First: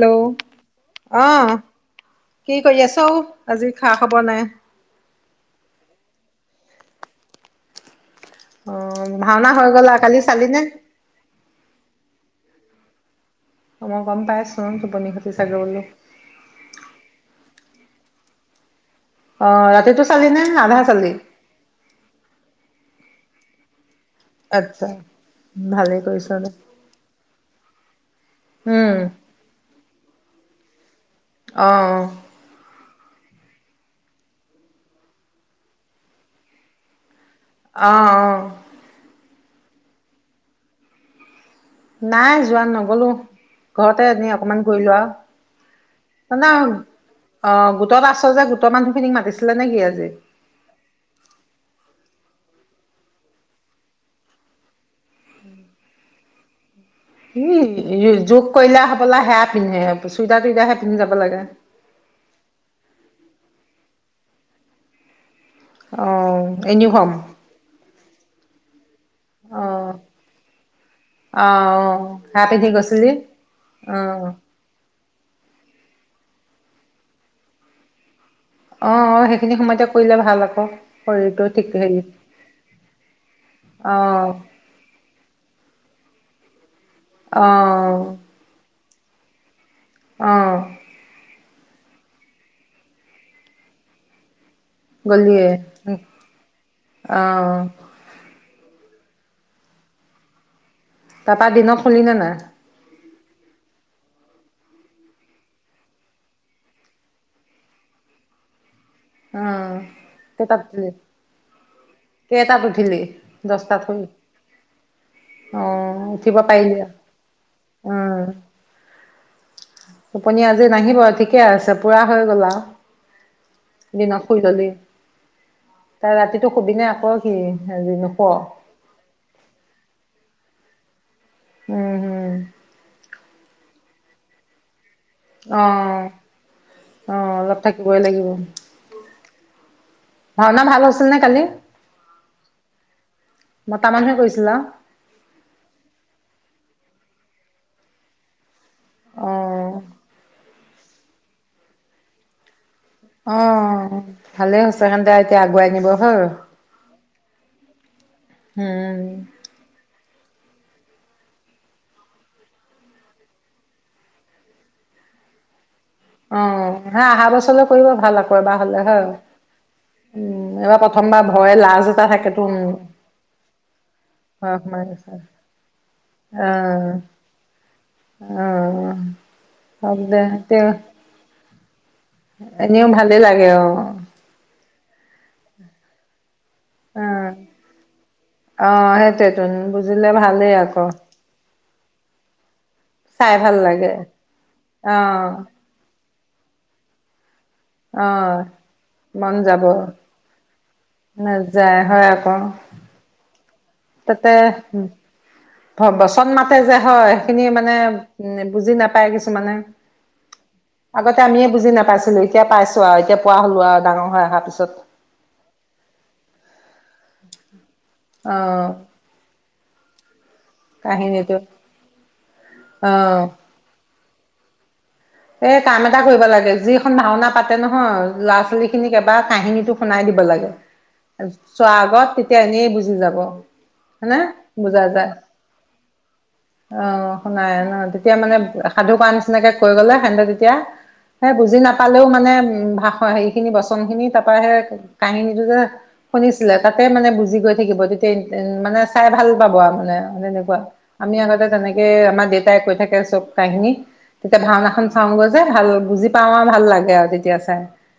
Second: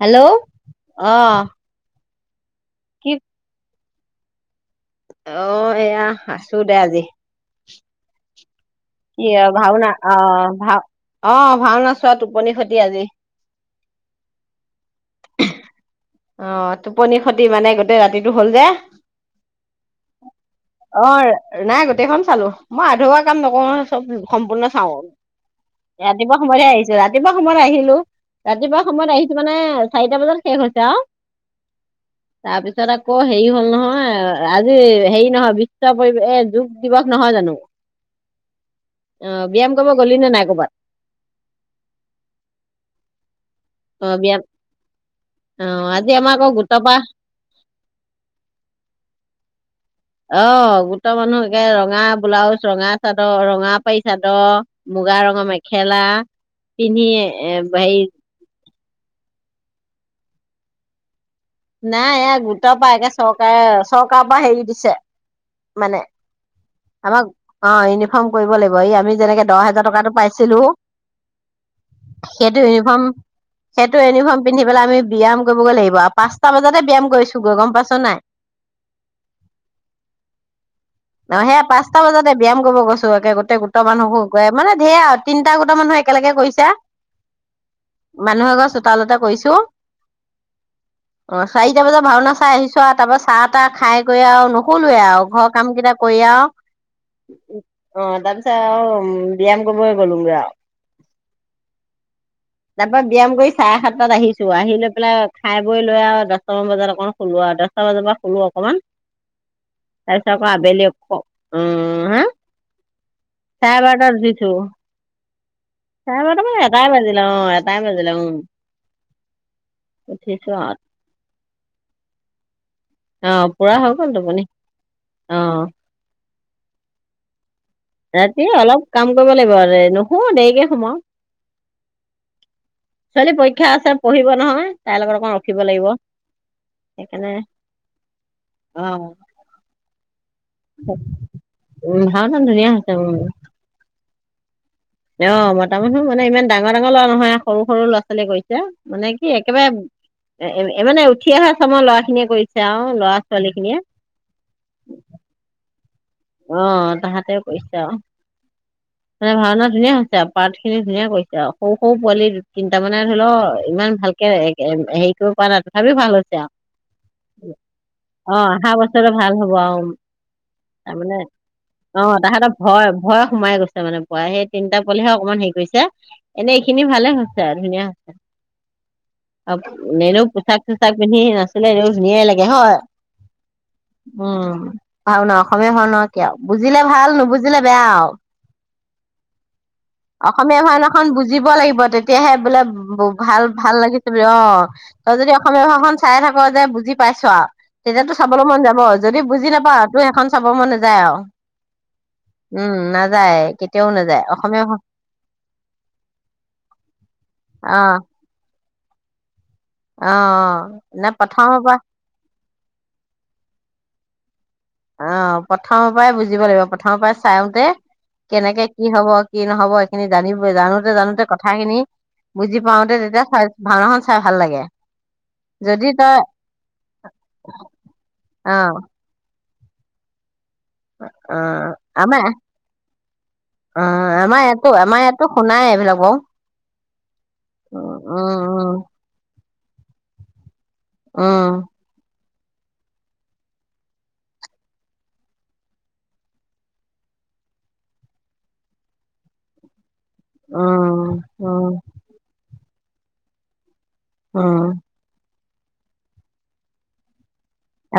Hello অ আহ কি কৰি আছ আজি খা খবৰ নাই অ এয়া আছো দে আজি অ কি ভাওনা হৈ গলা অ কালি চালি নে ভাও অ ভাওনা চোৱা টোপনি খতি আজি। অ মই গম পাইচোন টোপনি খতি চাগে বুলি। দি মানে গোটেই ৰাতিটো হ'ল যে। অহ ৰাতিটো চালি নে আধা অ চালি। নাই গোটেইখন চালো মই আধৰুৱা কাম নকওঁ নহয়। চব সম্পূৰ্ণ আচ্ছা চাও। ভালেই কৰিছ ৰাতিপুৱা দে সময়তে আহিছো, ৰাতিপুৱা সময়ত আহিলো। ৰাতিপুৱা উম সময়ত আহিছো মানে চাৰিটা বজাত শেষ হৈছে আও। অহ অ। ছত আকৌ হেৰি হ'ল নহয় আজি হেৰি নহয় বিশ্ব পৰিৱে অ যোগ দিৱস। নহয় জানো আহ অহ। অ ব্যায়াম কৰিব গ'লিনে নাই ক'বাত? নাই যোৱা নগলো। ঘৰতে অ এনে ব্যায়াম অকমান ঘূৰি লোৱা অ আজি আমাৰ আকৌ মানে গোটৰ পৰা অ গোটত আছ যে গোটৰ মানুহখিনিক মাতিছিলে নেকি আজি? অ গোটৰ মানুহ একে ৰঙা ব্লাউজ, ৰঙা চাদৰ ৰঙা পাৰী চাদৰ, মুগা ৰঙৰ মেখেলা। পিন্ধি এ উ হেৰি জখ কলা হব পলাে পিন্ধে চুইটাৰটুইাৰে পিন্ধ যাব লাগে নাই এই গোটৰ পৰা একে চৰকাৰে চৰকাৰৰ পৰা হেৰি দিছে মানে অ', ইউনিফৰ্ম আ অনে খম কৰিব লাগিব এই আমি যেনেকে দহ হোজাৰ অ', টকাটো পাইছিলো অ', অ', সেয়া সেইটো পিন্ধি ইউনিফৰ্ম গৈছিলি সেইটো অ', ইউনিফৰ্ম পিন্ধি পেলাই আমি ব্যায়াম কৰিবগৈ লাগিব, পাঁচটা বজাতে ব্যায়াম কৰিছো গৈ গম পাইছ নাই। অ', অ', সেইখিনি সময়তে কৰিলে ভাল আকৌ শৰীৰটো অ' সেয়া ঠিক পাঁচটা হেৰি বজাতে ব্যাম কৰিব গৈছো, একে গোটেই গোটৰ মানুহবোৰ অ', গ মানে ধেৰ আৰু তিনিটা গোটা মানুহ একেলগে কৰিছা, অ' তালতে কৰিছো। অ' অ' চাৰিটা বজাত ভাওনা চাই আহিছো, আৰু তাৰ পৰা চাহ তাহ খাই কৰি আৰু নুশুলোৱে আৰু, গলিয়ে ঘৰৰ কাম কেইটা কৰি আৰু অ', অ তাৰপিছত আৰু উম ব্যাম কৰিব গ'লো গৈ অৰু, তাৰ পা দিনত শুলিনে নাই? এবাৰ ব্যায়াম কৰি চাৰে সাতটাত আহিছো, আহি লৈ পেলাই খাই লৈ আৰু দহটামান বজাত অকণ শুলো আৰু দহটা বজাৰ পৰা শুলো অকণমান। অ', তাৰপিছত আকৌ কেইটাত আবেলি উঠিলি উ হা কেইটাত উঠিলি চাৰে দহটাত শুলি বাৰটাত উঠিছো, অ', চাৰে উঠিব বাৰট মানে পাৰিলি এটাই বাজিল আৰু এটাই বাজিল উম আপুনি উঠিছো আজি আৰু নাহিব ঠিকে আছে পুৰা হৈ গলা। অ পুৰা হৈ গ'ল দিনক শুই টোপনি ললি, অ তাই ৰাতি টো সুবি নাই আকৌ কি আজি নুশুৱ ৰাতি অলপ কাম কৰিব লাগিব আৰু নুশু দেৰিকে সম উম হম ছোৱালী পৰীক্ষা আছোৰ কিব নহয় তাইৰ লগত অকণ ৰখিব অ লাগিব অ সেইকাৰণে অলপ থাকিবই লাগিব অ ভাওনা ভাল হৈছিল নে কালি, উ ভাওনা ধুনীয়া হৈছে উম মতা মানুহে কৰিছিল? ল' অ' মতা মানুহ মানে, ইমান ডাঙৰ ডাঙৰ ল'ৰা নহয়, সৰু সৰু ল'ৰা ছোৱালীয়ে কৰিছে। এতিয়া মানে কি অ একেবাৰে এ এ মানে উঠি অহা চামৰ লৰা খিনিয়ে কৰিছে। আৰু ল'ৰা ছোৱালী খিনিয়ে অ' ভালে হৈছে সি'হতে এতিয়া আগুৱাই নিব। হয় অ' তাহাঁত [unintelligible] উম মানে ভাওনা ধুনীয়া হৈছে আ পাৰ্টখিনি ধুনীয়া কৰিছে আৰু, সৰু -সৰু পোৱালি দু তিনটা মানে ধৰি লও ইমান ভালকে হেৰি কৰিব পৰা না অঁ হা অহা বছৰলৈ কৰিব ভাল অ আকৌ এবাৰ অহা হলে হয়, উম এইবাৰ। মানে প্ৰথমবাৰ ভয় লাজ অ এটা থাকেতো তাহাঁতৰ উম ভয়- ভয় সোমাই গৈছে মানে পৰা সেই হয় তিনিটা সোমাই পোৱালিহে গৈছে অকমান হেৰি কৰিছে অ এনে এইখিনি ভালে হৈছে ধুনীয়া হৈছে, অ হওক আৰু দে এনেও পোচাক তেওঁ চোচাক পিন্ধি আছিলে ধুনীয়াই লাগে হয়, এনেও ভালেই লাগে অ উম [unintelligible] [unintelligible] হ'ল ন কি আৰু বুজিলে ভাল নুবুজিলে বেয়া আৰু। অঁ সেইটোৱেটো অসমীয়া ভাওনাখন বুজিব লাগিব তেতিয়াহে বোলে ব চাই ভাল ভাল-ভাল লাগি লাগে [unintelligible] অঁ, তই যদি আহ অসমীয়া ভাও চাই থাক যে বুজি পাইছো আৰু। তেতিয়াতো আহ চাবলৈ মন যাব, যদি মন বুজি যাব নাপাও, টোৰ সেইখন চাব মন নাজা নাযায় হয় আকৌ উম্, নাযায় তেও নাযায়, তাতে অসমীয়া ভা বচন মাতে যে হয়, সেইখিনি মানে অ উম বুজি নাপ পাই কিছুমানে। অ। নে আগতে আমিয়ে প্ৰথমৰ বুজি পৰা নাপাইছিলো, এতিয়া পাইছো আৰু এতিয়া পোৱা হ'লো আৰু। ডাঙৰ হৈ অহাৰ পিছ অ' প্ৰথমৰ পৰাই বুজিব লাগিব, প্ৰথমৰ পৰাই চাই আহোঁতে কেনেকে আহ কি হ'ব কি নহ'ব সেইখিনি জানি জানোতে-জানোতে কাহিনীটো কথা খিনি, বুজি পাওঁতে আহ তেতিয়া ভাওনাখন চাই ভাল লাগে। এই কাম যদি এটা তই কৰিব লাগে, যিখন ভাওনা পাতে নহয় ল'ৰা অ ছোৱালী খিনিক এবাৰ কাহিনী টো শুনাই দিব লাগে। অ চোৱা আগত আমাৰ তেতিয়া এনেই বুজি যাব অ হনে আমাৰ ইয়াতো বুজা আমাৰ যায়, ইয়াতো শুনাই এইবিলাক বাৰু অ' শুনাই ন উম তেতিয়া মানে উম সাধু কোৱা নিচিনাকে কৈ গ'লে [unintelligible] যেতিয়া উম সেই বুজি নাপালেও মানে উ ভাষৰ হে খিনি বচন খিনি তাৰ পৰা সেই কাহিনীটো যে শুনিছিলে, তাতে মানে বুজি গৈ থাকিব তেতিয়া মানে চাই ভাল পাব আৰু মানে উম তেনেকুৱা উম আমি আগতে উম তেনেকে আমাৰ দেউতাই কৈ থাকে। কে চব কাহিনী। উম তেতিয়া ভাওনা খন গৈ যে ভাল বুজি পাও আমাৰ ভাল লাগে আৰু তেতিয়া আ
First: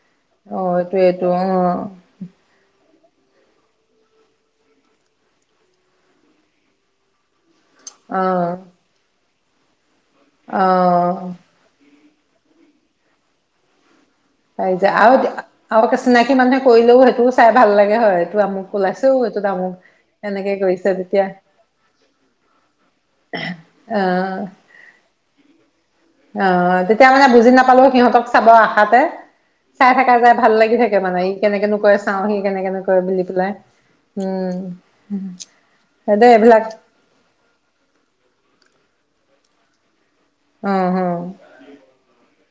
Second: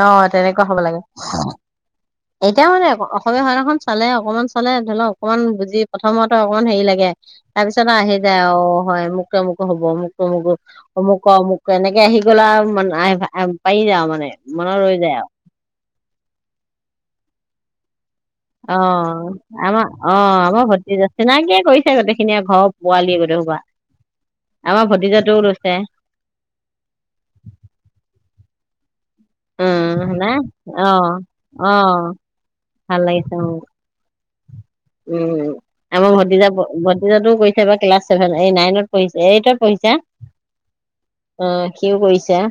অ' তেনেকুৱা হ'ব লাগে এতিয়া মানে আকৌ সবে সিনাখন চালে অকমান চলে ধৰি লওক অকণমান বুজি প্ৰথমতে অকমান হেৰি লাগে। তাৰপিছত ন আহি যায় অ' হয় মোক অমুক হ'ব অমুক অমুক- অ অমুক-অমুক ক' এনেকে আহি কি কলা মই নাই পাৰি যাও মানে পাৰি মনত যাই ৰৈ যায় আৰু, আৰু তো চিনাকি হ'লে কৰিলেও সেইটোও চাই ভাল লাগে হয়। আমুক ওলাইছেও এইটো অ' আমুক আমাৰ অ' এনেকে আমাৰ কৰিছে ভতিজা তেতিয়া চিনাকিয়ে কৰিছে গোটেইখিনিয়ে ঘৰৰ পোৱালি গোটেই সোপা, আহ আমাৰ ভতিজাটোও লৈছে। অ' তেতিয়া মানে বুজি নাপালো সিহঁতক চাব আশাতে চাই উম থকা যাই নাই ভাল লাগি অ থাকে মানে ই কেনেকৈ অ নো কয় চাও, সি কেনেকৈ নো ভাল কৰে বুলি লাগিছে উম পেলাই। উম'। উম' আমাৰ সেইটোৱে ভতিজা, এইবিলাক ভতিজাতটো কৰিছে এইবাৰ ক্লাছ ছেভেন এই নাইনত। পইচা এই ত পইচা। অ' সিও কৰিছে।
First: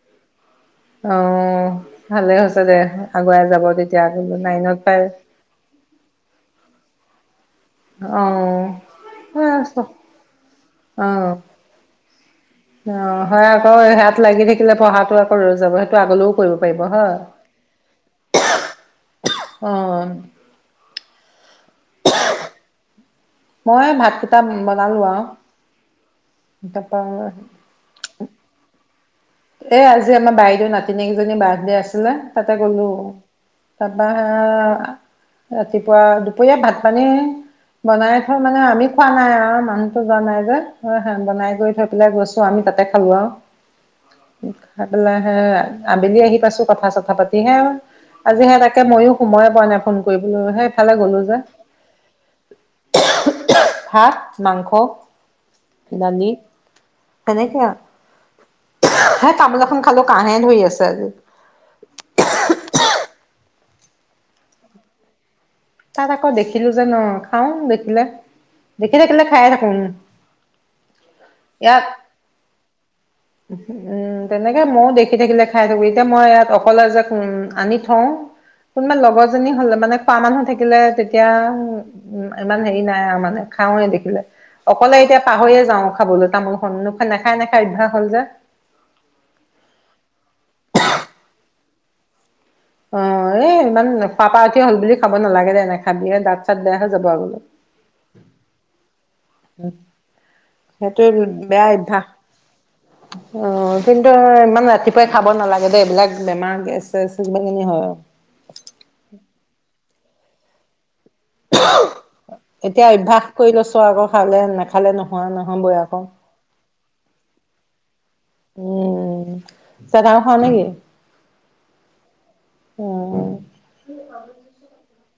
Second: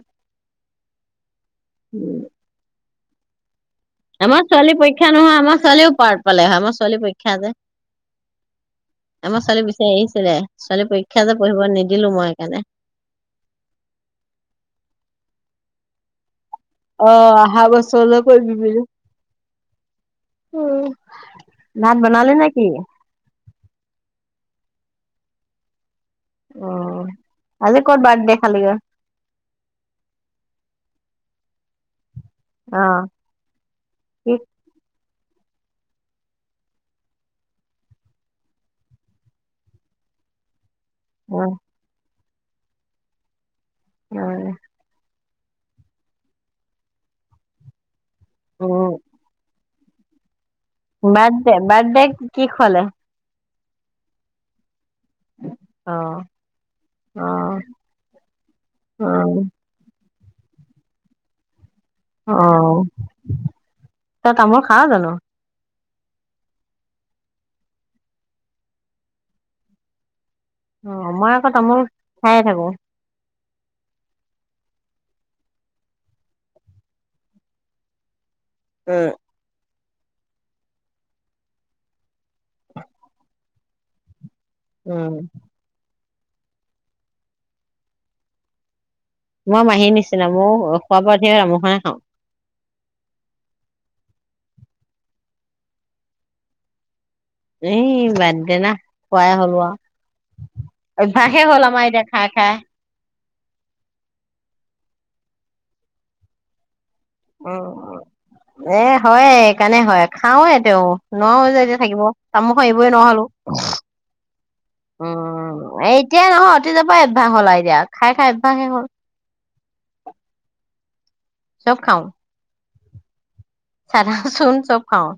অ' উম, ভালে হৈছে দে। আগুৱাই যাব তেতিয়া আমাৰ ছোৱালী নাইনত পাই পৰীক্ষা নহয়, আমাৰ ছোৱালীও পাৰ পালে হয়। ছোৱালী পৰীক্ষা যে অ আমাৰ ছোৱালী বিচাৰি আহিছিলে। ছোৱালী পৰীক্ষা অ যে পঢ়িব নিদিলো মই সেইকাৰণে। অ' হয় আকৌ ইয়াত লাগি থাকিলে পঢ়াটো আকৌ ৰৈ যাব। এইটো আগলৈও কৰিব। পাৰিব অ' হয়। অহা বছৰলৈ কৰিবি বুলি অ' [inaudible] নান বনালে নে কি? মই ভাতকেইটা বনালো আৰু তাৰপৰা অ' আজি ক'ত বাৰ্থডে খালিগে। এ আজি আমাৰ বাইদেউ নাতিনীয়েক এজনী বাৰ্থডে আছিলে তাতে গ'লো অ', তাৰপা কি আহ ৰাতিপুৱা দুপৰীয়া ভাত পানী বনাই থৈ মানে আমি খোৱা নাই আৰু মানুহতো যোৱা নাই যে [unintelligible] অ', বনাই কৰি থৈ পেলাই গছ আমি তাতে খালো আৰু অ', খাই পেলাই [unintelligible] আবেলি আহি পাইছো কথা চথা পাতি হে আজি হেয়া তাকে উম, ময়ো সময়ে পোৱা নাই ফোন কৰিবলৈ [unintelligible] যে। বাৰ্থডে বাৰ্থডে কি খোৱালে ভাত মাংস অ', দালি তেনেকে অ'। আৰু হে অ', তামোল এখন খালো লো কাঁহে ধৰি আছে আজি অ তয় তামোল খাৱ জানো তাত আকৌ দেখিলো যে ন খাওঁ দেখিলে দেখি থাকিলে খাই থাকো অ মই আকৌ তামোল ইয়াত খায়েই থাকো উম তেনেকে ময়ো দেখি থাকিলে খাই থাকো এতিয়া মই ইয়াত অকলে যে উম আনি থওঁ কোনোবা উম, লগৰজনী হলে মানে পাৰা মানুহ [unintelligible] থাকিলে তেতিয়া উ ইমান হেৰি নাই আৰু মানে খাওঁৱে দেখিলে অকলে উম, এতিয়া পাহৰিয়ে যাওঁ খাবলৈ তামোলখন নখ নাখাই নাখাই অভ্যাস হ'ল যে মই মাহীৰ নিচিনা মোৰ খোৱা বোৱা [unintelligible] অ এই ইমান খোৱাপা উঠিয়ে হল বুলি খাব নালাগে দে নেখাবি দাঁত চাত বেয়া হৈ যাব আৰু [unintelligible] বাদদে না খোৱাই হ'লো সেইটো আৰু অভ্যাসেই বেয়া হ'ল আমাৰ এতিয়া অভ্যাস। খাই খাই অ কিন্তু ইমান ৰাতিপুৱাই খাব নালাগে দে এইবিলাক বেমাৰ গেছ চেছ কিবা কিনি হয়। উম এ হয় এইকাৰণে হয় খাওঁৱে তেওঁ নোৱাৰোয়ে যে এতিয়া থাকিব তামোল খন এতিয়া এৰিবই নোৱাৰা অভ্যাস হলো কৰি লৈছো আকৌ খালে নাখালে নহয় উম নহবই এই আকৌ। এতিয়াই নহয় অতীজৰে পৰা অভ্যাস হল [unintelligible] অভ্যাসে হ'ল। উম [unintelligible] খাৱ নেকি চব খাওঁ অঁ! চাদা চুন চব খাওঁ।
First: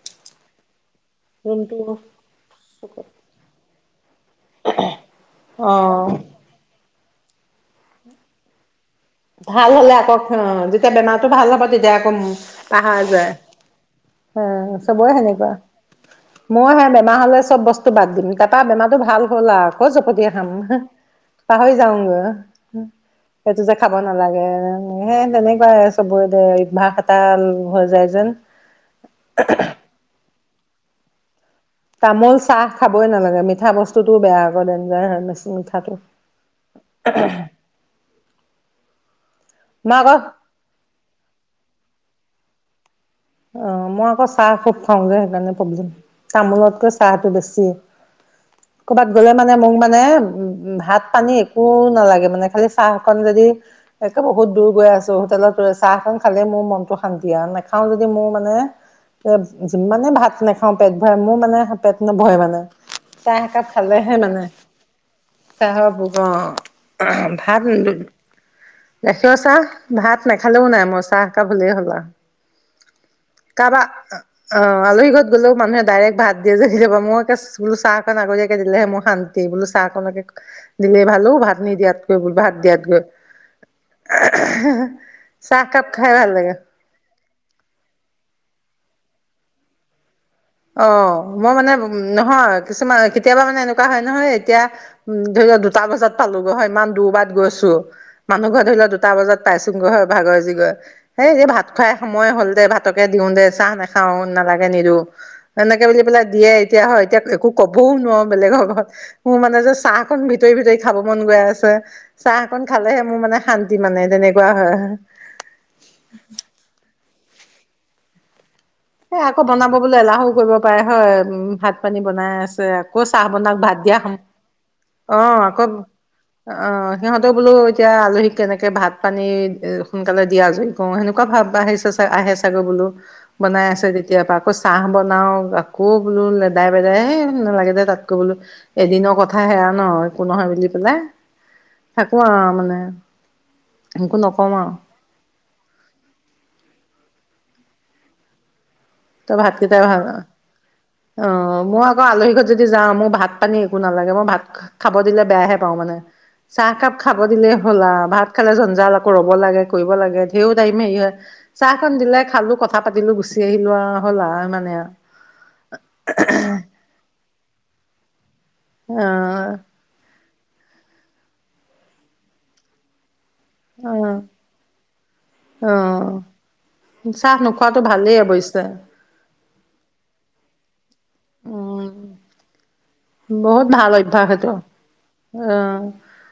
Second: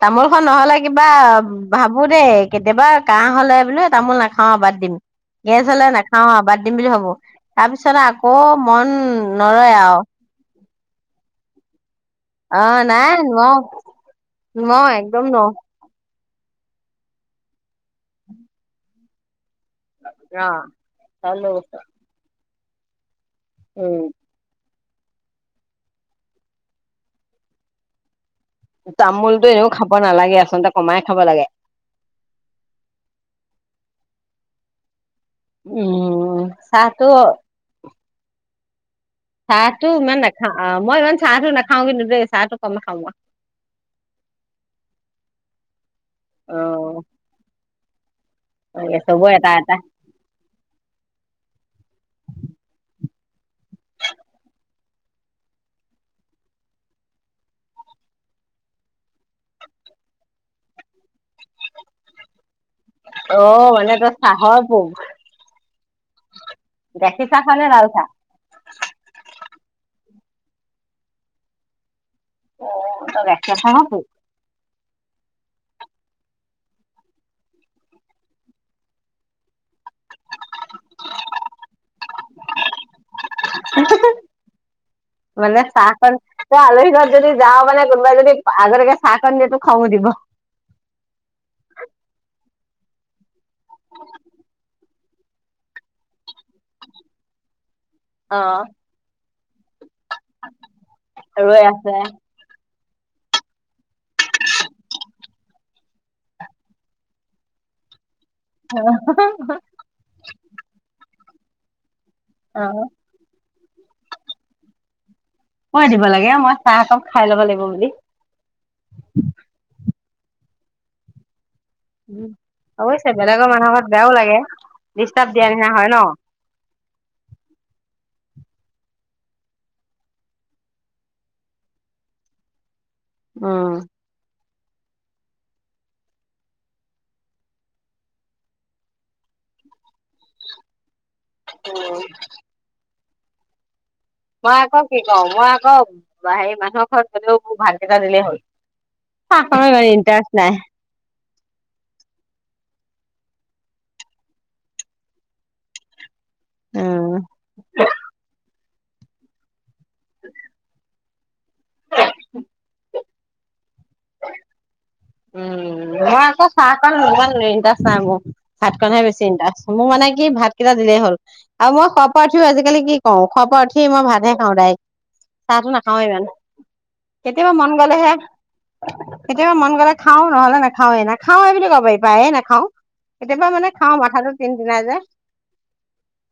তামোল খন নহ'লে কিবা কোনটো? ভাবোঁ দেই, কেতিয়াবা কাহ হ'লে মানে তামোল না অ'! বাদ দিম। গেছ অ হ'লে নাখাওঁ আৰু বাদ দিম বুলি ভ'বো! তাৰপিছত আকৌ মন ভাল নৰয় হ'লে আৰু আ'ক বেমাৰটো ভাল হ'ব তেতিয়া আকৌ অ'! পাহৰা নাই যায়। নোৱাৰো! একদম নোৱাৰো! মইহে বেমাৰ হ'লে চব বস্তু বাদ দিম। তাৰপৰা বেমাৰটো ভাল হ'ল আৰু। আকৌ চপগুটিয়ে খাম। অ'। পাহৰি উম যাওঁগে! [unintelligible] খাব নালাগে। সেই, তেনেকুৱাই চবতেই [unintelligible] এটা হৈ যায় যেন। তামোলটো এনেও খাব নালাগে। আচলতে কমাই খাব লাগে। তামোল, চাহ খাবই নালাগে। মিঠা বস্তুটোও বেয়া আকৌ ডেনজাৰ হয় নহয়। উম! চাহটো চাহটো মই আকৌ ইমান নাখাওঁ, মই, ইমান চাহটো নাখাওঁ কিন্তু দেই। চাহটো কম খাওঁ মই। অ'! মই আকৌ চাহ খুব খাওঁযে। সেইকাৰণে, পব অ তামোলতকৈ চাহটো বেছি! কৰ'বাত চবৰে গ'লে এটা মানে মোক এটা মানে, ভাত পানী একো নালাগে মানে, খালি চাহ। মানে যদি, একে বহুত দূৰ গৈ আছোঁ। হোটেলত চাহখন খালে মোৰ মনতো শান্তি আৰু নাখাওঁ যদি যদি মোৰ মানে এ, যিমানে ভাত নাখাওঁ পেট ভৰাই, মোৰ মানে পেট নভৰে মানে। চাহ একাপ অ'! মানে খালেহে তই চাহৰ পোক। চাহৰ অ'! গখীৰ চাহ ভাত খালে, লাল চাহ? গাখীৰৰ চাহ, ভাত। নাখালেওঁ নাই, মই চাহ একাপ হ'লেই হ'ল আও। অ'! তই গাখীৰ খাওঁ নি? অ'! আলহী ঘৰত গ'লেও মানুহে ডাইৰেক্ট ভাত দিয়ে যে, মই বোলো চাহকন আগতীয়াকে দিলেহে মোৰ শান্তি। বোলো চাহ অকণকে দিলে ভাল অ'! ভাত নিদিয়াতকৈ, বোলো ভাত দিয়াত কৈ। মানে, চাহকাপ চাহ খাই কণ, ভাল লাগে। তই আলহী ঘৰত যদি যাওঁ মানে কোনোবাই যদি আগতিয়াকে চাহ খণ দিয়টো খং উঠিব দিব অ মই মানে উ নহয় কিছুমান কেতিয়াবা মানে এনেকুৱা হয় নহয় এতিয়া উ ধৰি লোৱা দুটা বজাত পালোগৈ হয় ইমান দূুৰবাত গৈছো অ মানুহ ঘৰ ধৰি লও দুটা বজাত পাইছুং গৈহে ভাগৰ জীগৰ সেই এই ৰৈ ভাত আছে খুৱাই সময় হ'ল দে ভাত ভাতকে দিওঁ দে চাহ নাখাও নালাগে নিদো এনেকে বুলি পেলাই দিয়ে এতিয়া হয় এতিয়া একো কবও নোৱাৰো বেলেগৰ ঘৰত মোৰ মানে যে চাহ খন ভিতৰি ভিতৰি খাব মন গৈ আছে অ চাহকন খালেহে মোৰ মানে শান্তি মানে তেনেকুৱা হয় কই দিব লাগে মই চাহ এককাপ খাই ল'ব লাগিব হনে এ আকৌ বনাব বোলে এলাহ কৰিব পাৰে হয় উ ভাত ভাত পানী বনাই আছে আকৌ অৱশ্যে চাহ বেলেগৰ বন মানুহৰ ভাত ঘৰত দিয়া খ বেয়াও লাগে। অ ডিষ্টাৰ্ব দিয়া আকৌ নিচিনা হয় ন? অ সিহঁতেও বোলো এতিয়া আলহী কেনেকে ভাত পানী এ সোনকালে দিয়া আজৰি কো সেনেকুৱা ভাব আহিছে আহে চাগৈ বোলো বনাই আছে তেতিয়া পৰা আাকচ চাহ বনাও আকৌ বোলো লেদাই বেদাইে নালাগে দে তাতকৈ বোলো এদিনৰ কথা সেয়া ন একো নহয় বুলি পেলাই থাকো আহ মানে একো নকওঁ মই আৰু আকৌ কি কওঁ মই আকৌ হেৰি মানুহৰ ঘৰত ও ভাত কেইটা দিলে হ'ল তই চাহকণত ভাতকেইটাই ইমান ভাল ন ইণ্টাৰেষ্ট নাই। অ মই আকৌ আলহী ঘ যদি যদি যাওঁ মোৰ ভাত পানী একো নালাগে মই ভাত খাব দিলে বেয়াহে পাওঁ মানে চাহকাপ উম খাব দিলে হ'লা ভাত খালে জন জাল আকৌ ৰ'ব লাগে কৰিব লাগে তেও টাইমে হেৰি হয় চাহখনন দিলাই খালো কথা পাতিলো গুচি আহি লোৱা হ'লা মানে উম মই আকৌ চাহ পাল নান তা ভাত ইনষ্টাহে বেছি ইণ্টাৰেষ্ট মোৰ মে কি ভাত কেইটা দিলেই হ'ল আৰু মই খোৱা পৰা ওথি আজিকালি কি কওঁ খোৱাৰ পৰা উঠি মই ভাতহে অ খাওঁ দাৰেইক চাহটো অ নাখাও ইমান অ চাহ কেতিয়াবা মন নোখোৱাটো গলেহে ভালেই অৱশ্যে কেতিয়াবা মন গলে নহলে নাই [unintelligible] খাওঁৱে, নাখাওঁৱে বুলি ক'ব উম পাৰি, প্ৰায়ে নাখাওঁ। কেতিয়াবা বহুত মানে ভাল খাওঁ অভ্যাস মাথাটো টিন এইটো, টিনাই যে অ',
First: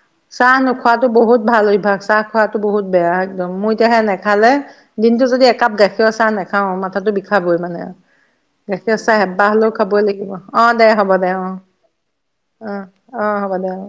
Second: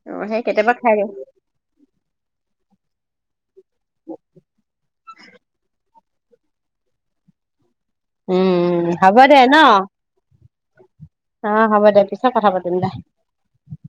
অ', সেই চাহ কেতিয়াবা খাই নোখোৱাাতটো দিওঁ বহুত ভাল অভ্যাস চাহ খোৱাতো বহুত বেয়া একদম। মই এতিয়াহে নেখালে দিনটো যদি একাপ গাখীৰৰ চাহ নাখাও, মাথাাতো বিষাবই মানে। উম গাখীৰৰ চাহ হ'ব দে এবাৰ ন। হলেওঁ খাবই লাগিব, অ', দে হ'ব দে অ'। হ'ব দে পিছত কথা অ পাতিম দে। অ হ'ব দে অ